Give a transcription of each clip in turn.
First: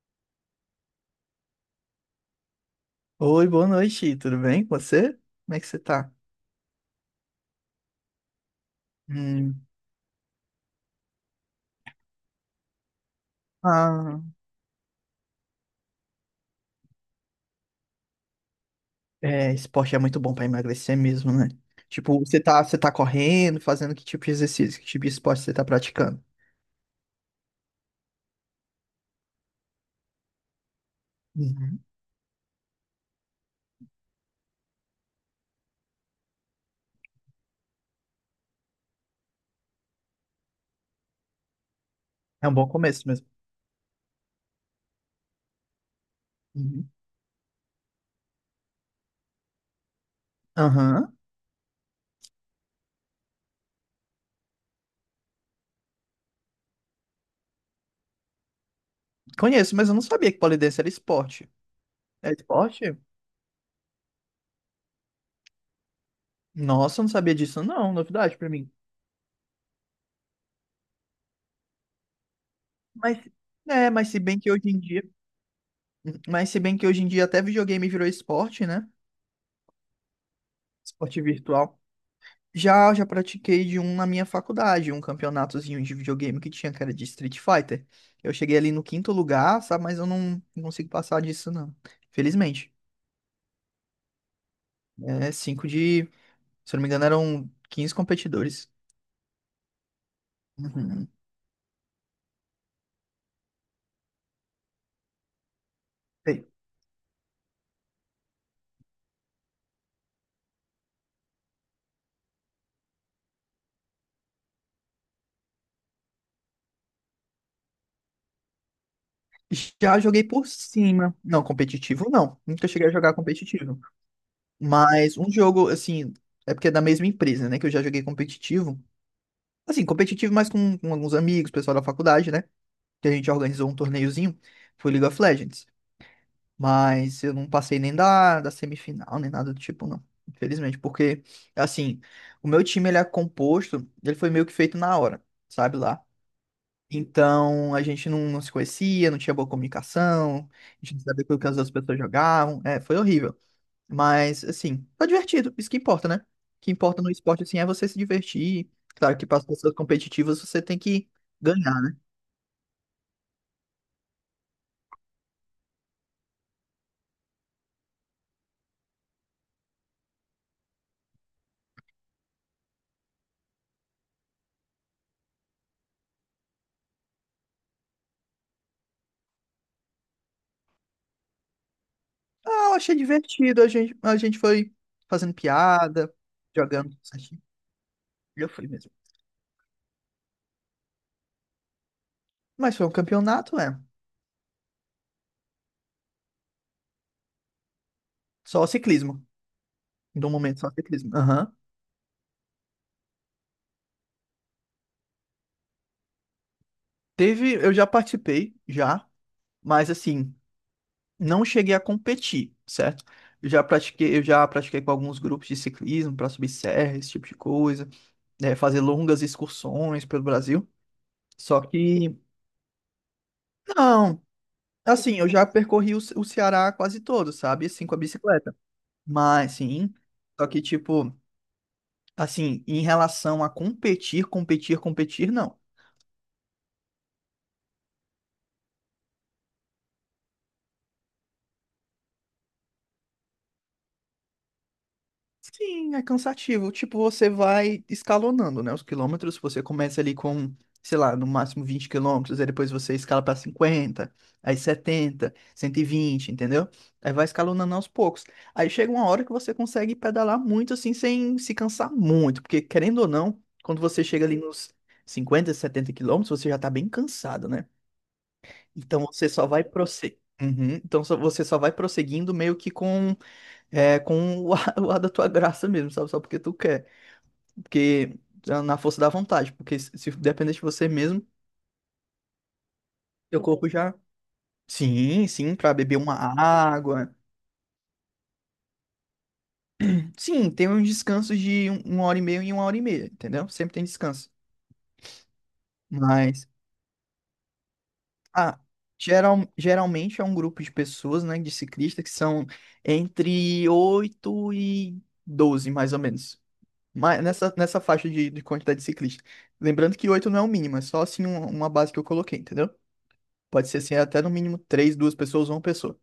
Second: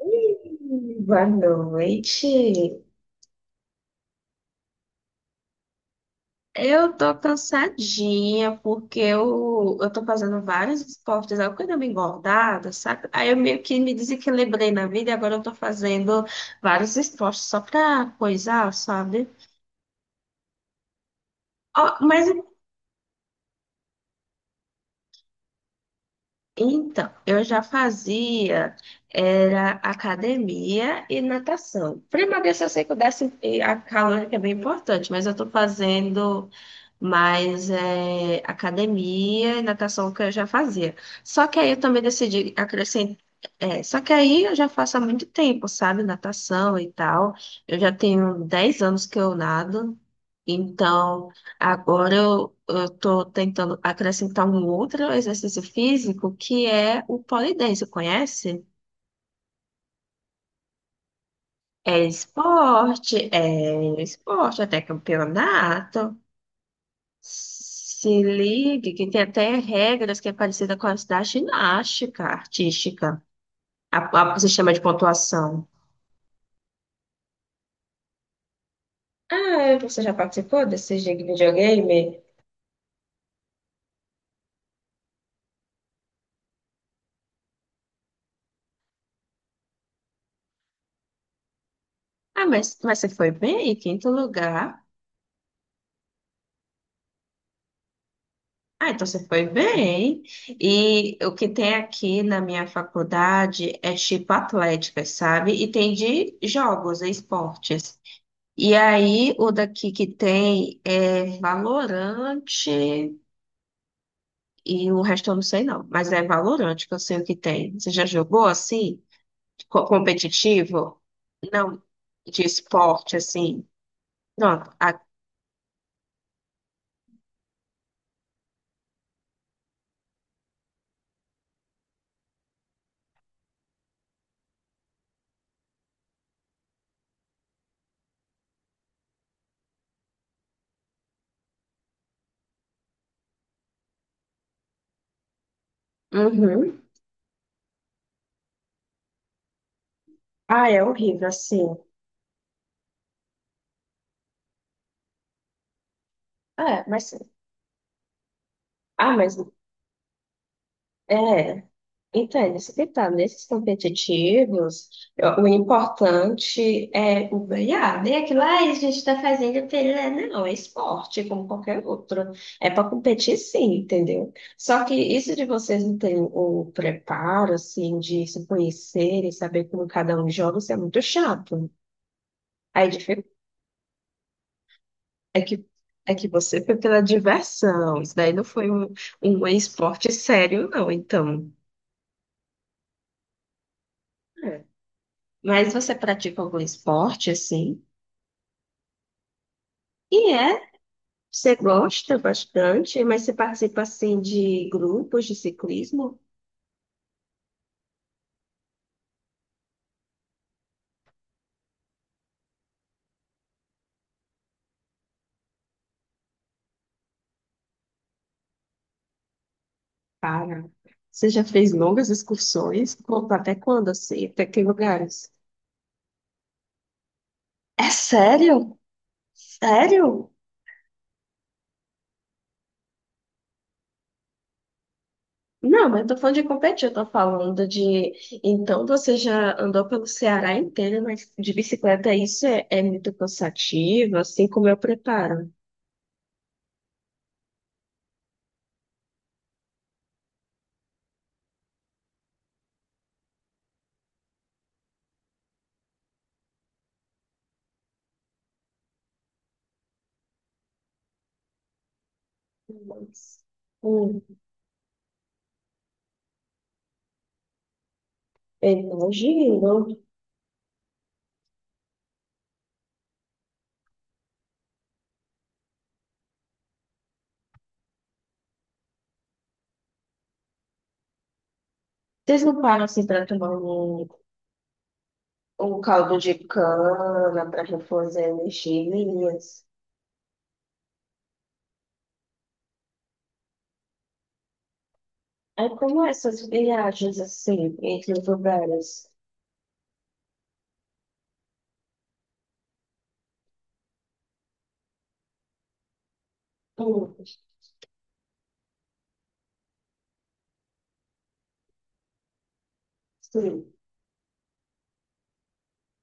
Oi, boa noite. Oi, boa noite, tudo bem com você? Como é que você tá? Eu tô cansadinha porque Hum, eu tô fazendo vários esportes, eu quero me engordada, sabe? Aí eu meio que me ah, desequilibrei na vida e agora eu tô fazendo vários esportes só pra coisar, sabe? é, esporte é muito bom pra emagrecer mesmo, né? Ó, Tipo, mas você tá correndo, fazendo que tipo de exercício, que tipo de esporte você tá praticando? então, eu já fazia era academia e Uhum. natação. Para emagrecer, eu sei que o déficit e a calórica é bem importante, mas eu estou fazendo mais academia e natação que eu já fazia. Só que aí eu também É decidi um bom começo acrescentar. mesmo. É, só que aí eu já faço há muito tempo, sabe? Natação e Uhum. tal. Eu já tenho 10 anos que eu nado. Aham. Então, agora eu estou tentando acrescentar um outro exercício físico que é o pole dance, conhece? Conheço, mas eu não sabia que pole dance era esporte. É É esporte? esporte, é um esporte, até campeonato. Nossa, eu não sabia disso, não, Se novidade pra mim. ligue, que tem até regras que é parecida com as da ginástica Mas, artística. mas se bem O que hoje sistema em de dia, pontuação. Mas se bem que hoje em dia até videogame virou esporte, né? Ah, você já participou desse jogo Esporte de virtual. videogame? Já pratiquei de um na minha faculdade, um campeonatozinho de videogame que tinha, que era de Street Fighter. Eu cheguei ali no quinto lugar, sabe? Mas eu não consigo passar disso, não. Ah, Felizmente. Mas você foi bem, em quinto lugar. É cinco de... Se eu não me engano, eram 15 competidores. Ah, então você foi bem. Uhum. E o que tem aqui na minha faculdade é tipo atlética, sabe? E tem de Sei. jogos, e esportes. E aí o daqui que tem é Valorante e o resto eu não sei não, mas é Valorante que eu sei o que tem. Você já jogou assim? Já joguei por Competitivo? cima. Não, Não, competitivo não. de Nunca cheguei a jogar esporte assim. competitivo. Pronto. Mas um jogo, assim, é porque é da mesma empresa, né? Que eu já joguei competitivo. Assim, competitivo, mas com alguns amigos, pessoal da faculdade, né? Que a gente organizou um torneiozinho. Foi League of Legends. Mas eu não passei nem da semifinal, nem nada do tipo, não. Infelizmente, porque, assim, o meu time, ele é composto, ele foi meio que feito na hora, sabe lá. Uhum. Então, a gente não se conhecia, não tinha boa comunicação, Ah, é a gente não sabia horrível, o que as outras assim. pessoas jogavam, foi horrível. Mas, assim, foi divertido, isso que importa, né? O que É, importa mas. no esporte, assim, é você se divertir. Ah, Claro que mas. para as pessoas competitivas você tem que É. ganhar, né? Então, é isso que tá. Nesses competitivos, o importante é o ganhar, né? Aquilo, ah, a gente está fazendo pela... Não, é esporte, como qualquer outro. É para competir, sim, entendeu? Só que isso de vocês não terem o preparo, assim, de se conhecer e saber como cada um joga, isso é muito chato. Ah, eu Aí achei dific- divertido, a gente foi fazendo é que, piada, é que você foi jogando pela diversão. Isso daí não Já fui foi mesmo. Um esporte sério, não, então. Mas foi um campeonato, é. É. Mas você pratica algum esporte, assim? Só ciclismo. No E é, momento, só ciclismo. Aham. você gosta bastante, mas você participa assim de grupos de ciclismo? Teve, eu já participei, já, mas assim, não cheguei a competir, certo? Eu já pratiquei com alguns grupos de ciclismo para subir serra, esse tipo de coisa, né, fazer longas excursões pelo Para. Brasil. Você já Só fez longas que, excursões? Conta até quando não, assim? Até que assim, eu lugares? já percorri o Ceará quase todo, sabe? Assim, É com a bicicleta. sério? Mas, sim, Sério? só que, tipo, assim, em relação a competir, competir, competir, não. Não, mas eu tô falando de competir, eu tô falando de. Então você já andou pelo Ceará inteiro, mas de bicicleta isso é muito cansativo, assim como eu preparo. Sim, é cansativo. Tipo, você vai escalonando, né? Os quilômetros, você começa ali com, sei lá, no máximo 20 quilômetros, aí depois você escala para 50, aí 70, 120, entendeu? Aí vai escalonando aos poucos. Aí chega uma hora que você consegue pedalar muito assim, sem se cansar muito, porque querendo ou não, Nossa. quando você Hum, chega ali nos 50, 70 quilômetros, você já tá bem cansado, né? eu Então você só vai imagino. prosseguir. Então você só vai prosseguindo meio que com o ar, o ar da tua graça mesmo, sabe? Só porque tu quer. Porque tá na força da vontade. Porque se depender de você mesmo, Vocês não param assim para teu tomar corpo já. Sim, sim, pra um beber uma caldo de água. cana para reforçar energias. Sim, tem uns descansos de uma hora e meia e uma hora e meia, entendeu? Sempre tem descanso. Aí como essas Mas, viagens assim, entre os ah, lugares? geralmente é um grupo de pessoas, né, de ciclistas, que são entre 8 e 12, mais ou menos. Hum, Mas nessa faixa de quantidade de ciclistas. Lembrando que 8 não é o mínimo, é só assim uma base que eu coloquei, entendeu? Pode sim. ser assim, é até no mínimo três, duas pessoas ou uma pessoa.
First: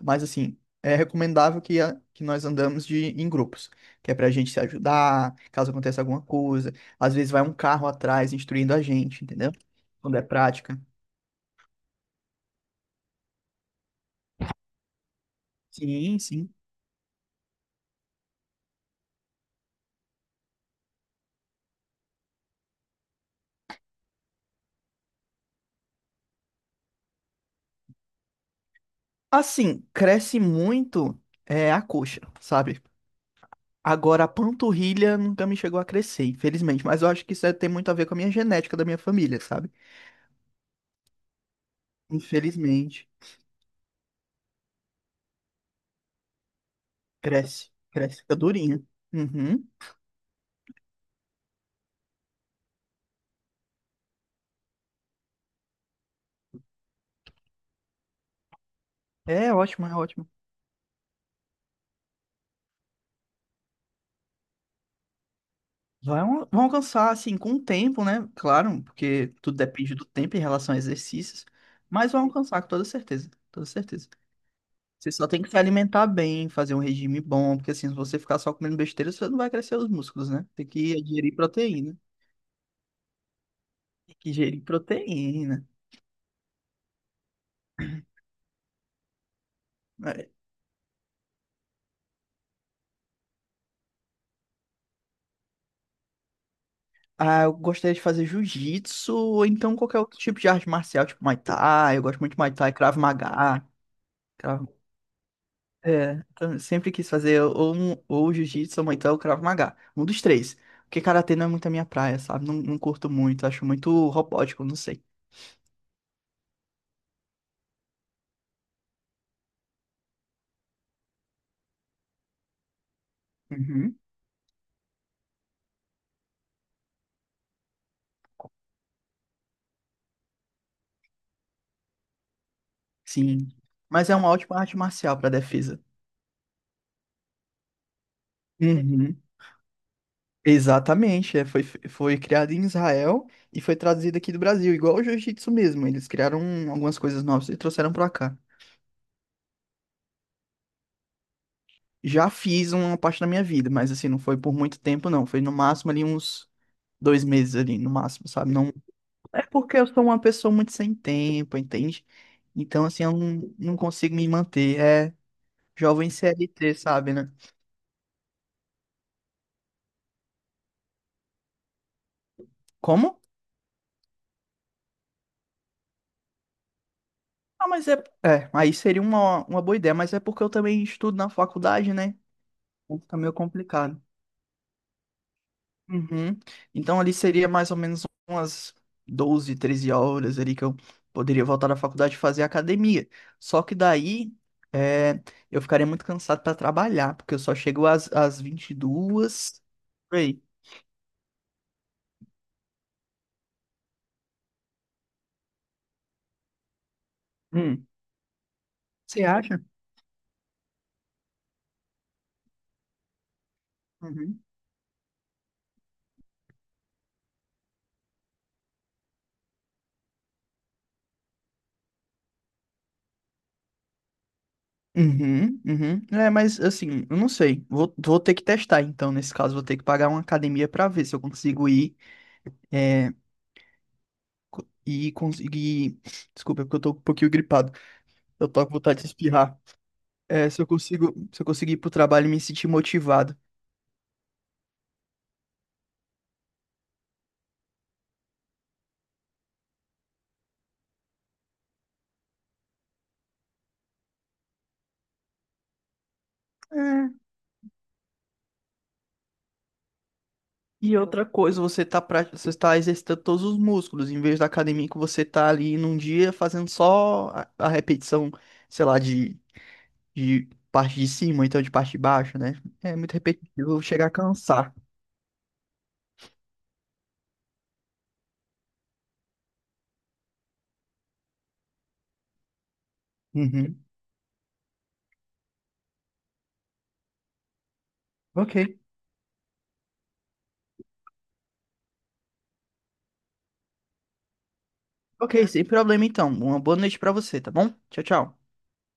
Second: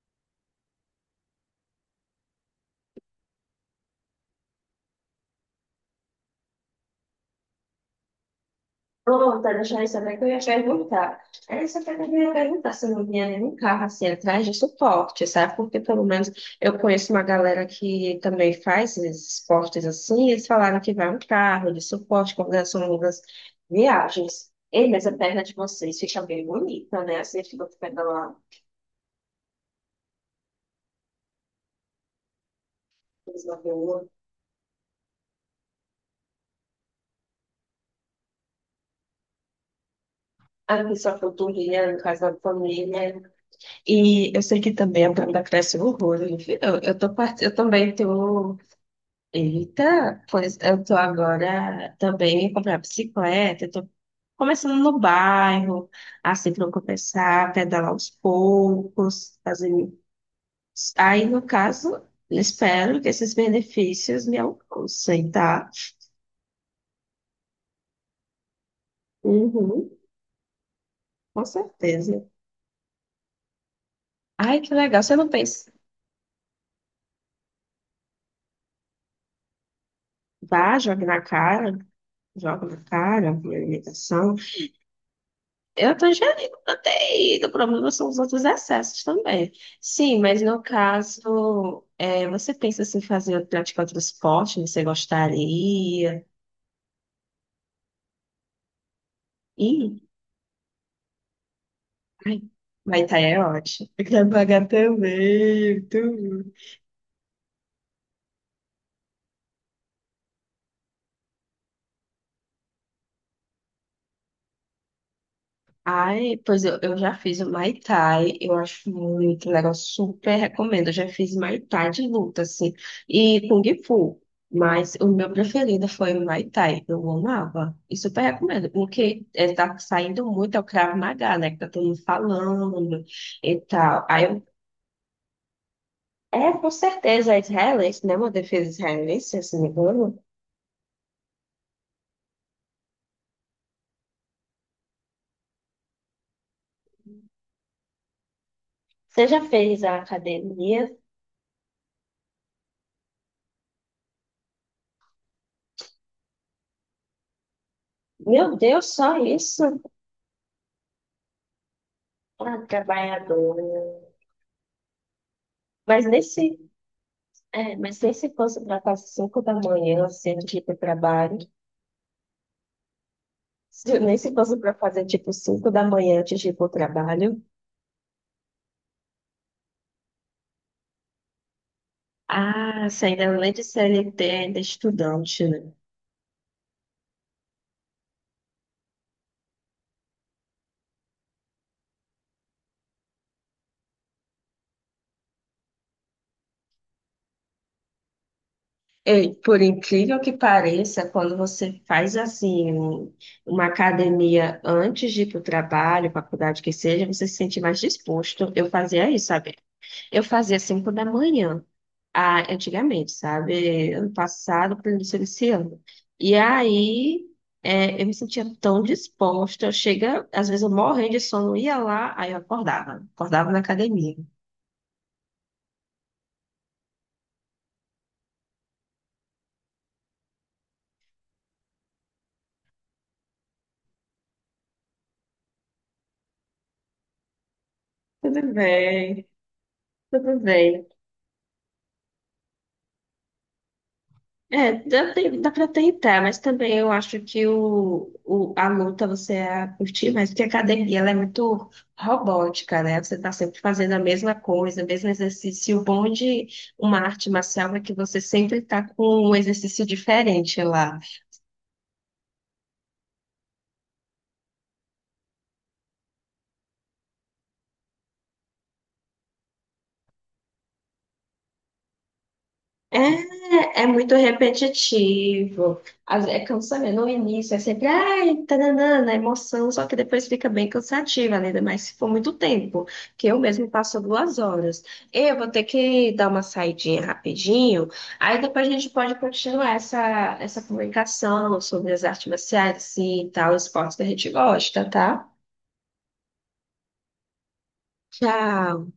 Mas assim, é recomendável que, que nós andamos em grupos, que é pra gente se ajudar, caso aconteça alguma coisa. Às vezes vai um carro atrás instruindo a gente, Pronto, entendeu? deixa eu Quando saber é que eu ia prática. perguntar. Aí você até ia perguntar se não vinha nenhum carro assim atrás de suporte, sabe? Porque pelo Sim, menos sim. eu conheço uma galera que também faz esses esportes assim, e eles falaram que vai um carro de suporte quando são longas viagens. Ei, mas a perna de vocês fica bem bonita, né? Assim, fica pegando lá. Assim, cresce muito a coxa, sabe? Agora, a panturrilha nunca me chegou a crescer, infelizmente. Mas eu acho que isso tem muito a ver com a minha genética da minha família, sabe? Aqui só coturno, casa de Infelizmente. família. E eu sei que também a banda cresce horror. Enfim, tô part... eu Cresce. também Cresce, fica tô. durinha. Uhum. Eita, pois eu tô agora também comprando bicicleta. Eu tô começando no bairro, assim, pra eu começar a pedalar aos poucos. É Fazer... ótimo, é ótimo. Aí, no caso, espero que esses benefícios me alcancem, tá? Vai, vão alcançar, assim, com o tempo, né? Claro, porque tudo Uhum, depende do tempo em relação a com exercícios. Mas certeza. vão alcançar, com toda certeza. Toda certeza. Ai, que legal. Você Você não só tem que se pensa. alimentar bem, fazer um regime bom, porque assim, se você ficar só comendo besteira, você não vai crescer os músculos, né? Tem Vá, que jogue na ingerir cara. proteína. Joga na cara, a Tem que alimentação. ingerir proteína. Eu tô ingerindo proteína, o problema são os outros excessos também. Sim, É, mas no caso, é, você pensa assim, fazer praticar outro esporte, você gostaria? Ah, eu gostaria de fazer jiu-jitsu, ou então Ih, qualquer outro tipo de arte marcial, tipo Muay Thai. Eu gosto muito de ai, Muay Thai, Krav vai estar é Maga. ótimo. Eu quero Krav... pagar também, É, tudo. então, eu sempre quis fazer ou jiu-jitsu, ou Muay Thai, ou Krav Maga. Um dos três. Porque karatê não é muito a minha praia, sabe? Não, não curto muito, acho muito robótico, não sei. Ai, pois eu já fiz o Muay Thai, eu acho muito legal, super recomendo. Eu já fiz Muay Thai de luta, assim, e Kung Uhum. Fu, mas o meu preferido foi o Muay Thai, eu amava, e super recomendo. O que está saindo muito é o Krav Maga, né, que tá todo mundo falando Sim. e tal. Mas é Aí uma eu, ótima arte marcial para defesa. é, com certeza, é israelense, né, uma defesa Uhum. israelense, se não me engano. Exatamente, foi criado em Israel e foi traduzido aqui do Brasil, igual o jiu-jitsu mesmo. Eles criaram algumas coisas novas e trouxeram para cá. Você já fez a academia? Já fiz uma parte da minha vida, mas assim, não foi por muito tempo, não. Foi no máximo ali uns 2 meses ali, no máximo, sabe? Meu Não... Deus, só É isso? porque eu sou uma pessoa muito sem tempo, entende? Ah, Então, assim, eu não, trabalhador. não consigo me manter. É Mas jovem nesse CLT, sabe, né? é, mas nem se fosse para fazer 5 da manhã, assim, antes de ir para o trabalho. Como? Nem se fosse para fazer, tipo, 5 da manhã antes de ir para o trabalho. Ah, mas é. É, aí seria uma boa ideia, mas é porque eu também estudo na faculdade, né? Ah, Então, se fica ainda meio além de complicado. CLT, ainda é estudante, né? Uhum. Então ali seria mais ou menos umas 12, 13 horas ali que eu poderia voltar da faculdade e fazer academia. Só que daí, é, eu ficaria muito cansado para trabalhar, porque eu só chego às Ei, por 22. Por incrível que aí. pareça, quando você faz, assim, uma academia antes de ir para o trabalho, faculdade que seja, você se sente mais Hum. disposto. Eu fazia Você isso, sabe? acha? Eu fazia 5 da manhã. Ah, antigamente, sabe? Ano Uhum. passado, para início desse ano. E aí, é, eu me sentia tão disposta. Chega, às vezes eu morrendo de sono, ia lá, aí eu acordava. Acordava na academia. Uhum, uhum. É, mas assim, eu não sei. Vou ter que testar, então, nesse caso, vou ter que pagar uma academia para ver se eu consigo ir. É, e conseguir. Desculpa, porque eu tô um pouquinho gripado. Eu Tudo tô com vontade de bem, espirrar. tudo É, bem. Se eu conseguir ir pro trabalho e me sentir motivado. É, dá, dá pra tentar, mas também eu acho que a luta você ia curtir mais, porque a academia ela é muito robótica, né? Você tá sempre fazendo a mesma coisa, o mesmo exercício. E o bom de uma É. arte marcial é que você sempre tá com um exercício diferente E lá. outra coisa, você tá exercitando todos os músculos, em vez da academia que você tá ali num dia fazendo só a repetição, sei lá, de parte de cima, então de parte de baixo, né? É muito repetitivo, É, é chegar a muito cansar. repetitivo. É cansativo. No início é sempre, ai, tananana, emoção, só que depois fica bem cansativa, né? Ainda mais se for muito tempo, que eu mesmo Uhum. passo 2 horas. Eu vou ter que dar uma saidinha rapidinho, aí Ok. depois a gente pode continuar essa comunicação sobre as artes marciais assim, e tal, esportes que a gente gosta, tá? Ok, sem problema então. Uma boa noite pra você, tá bom? Tchau, tchau. Tchau.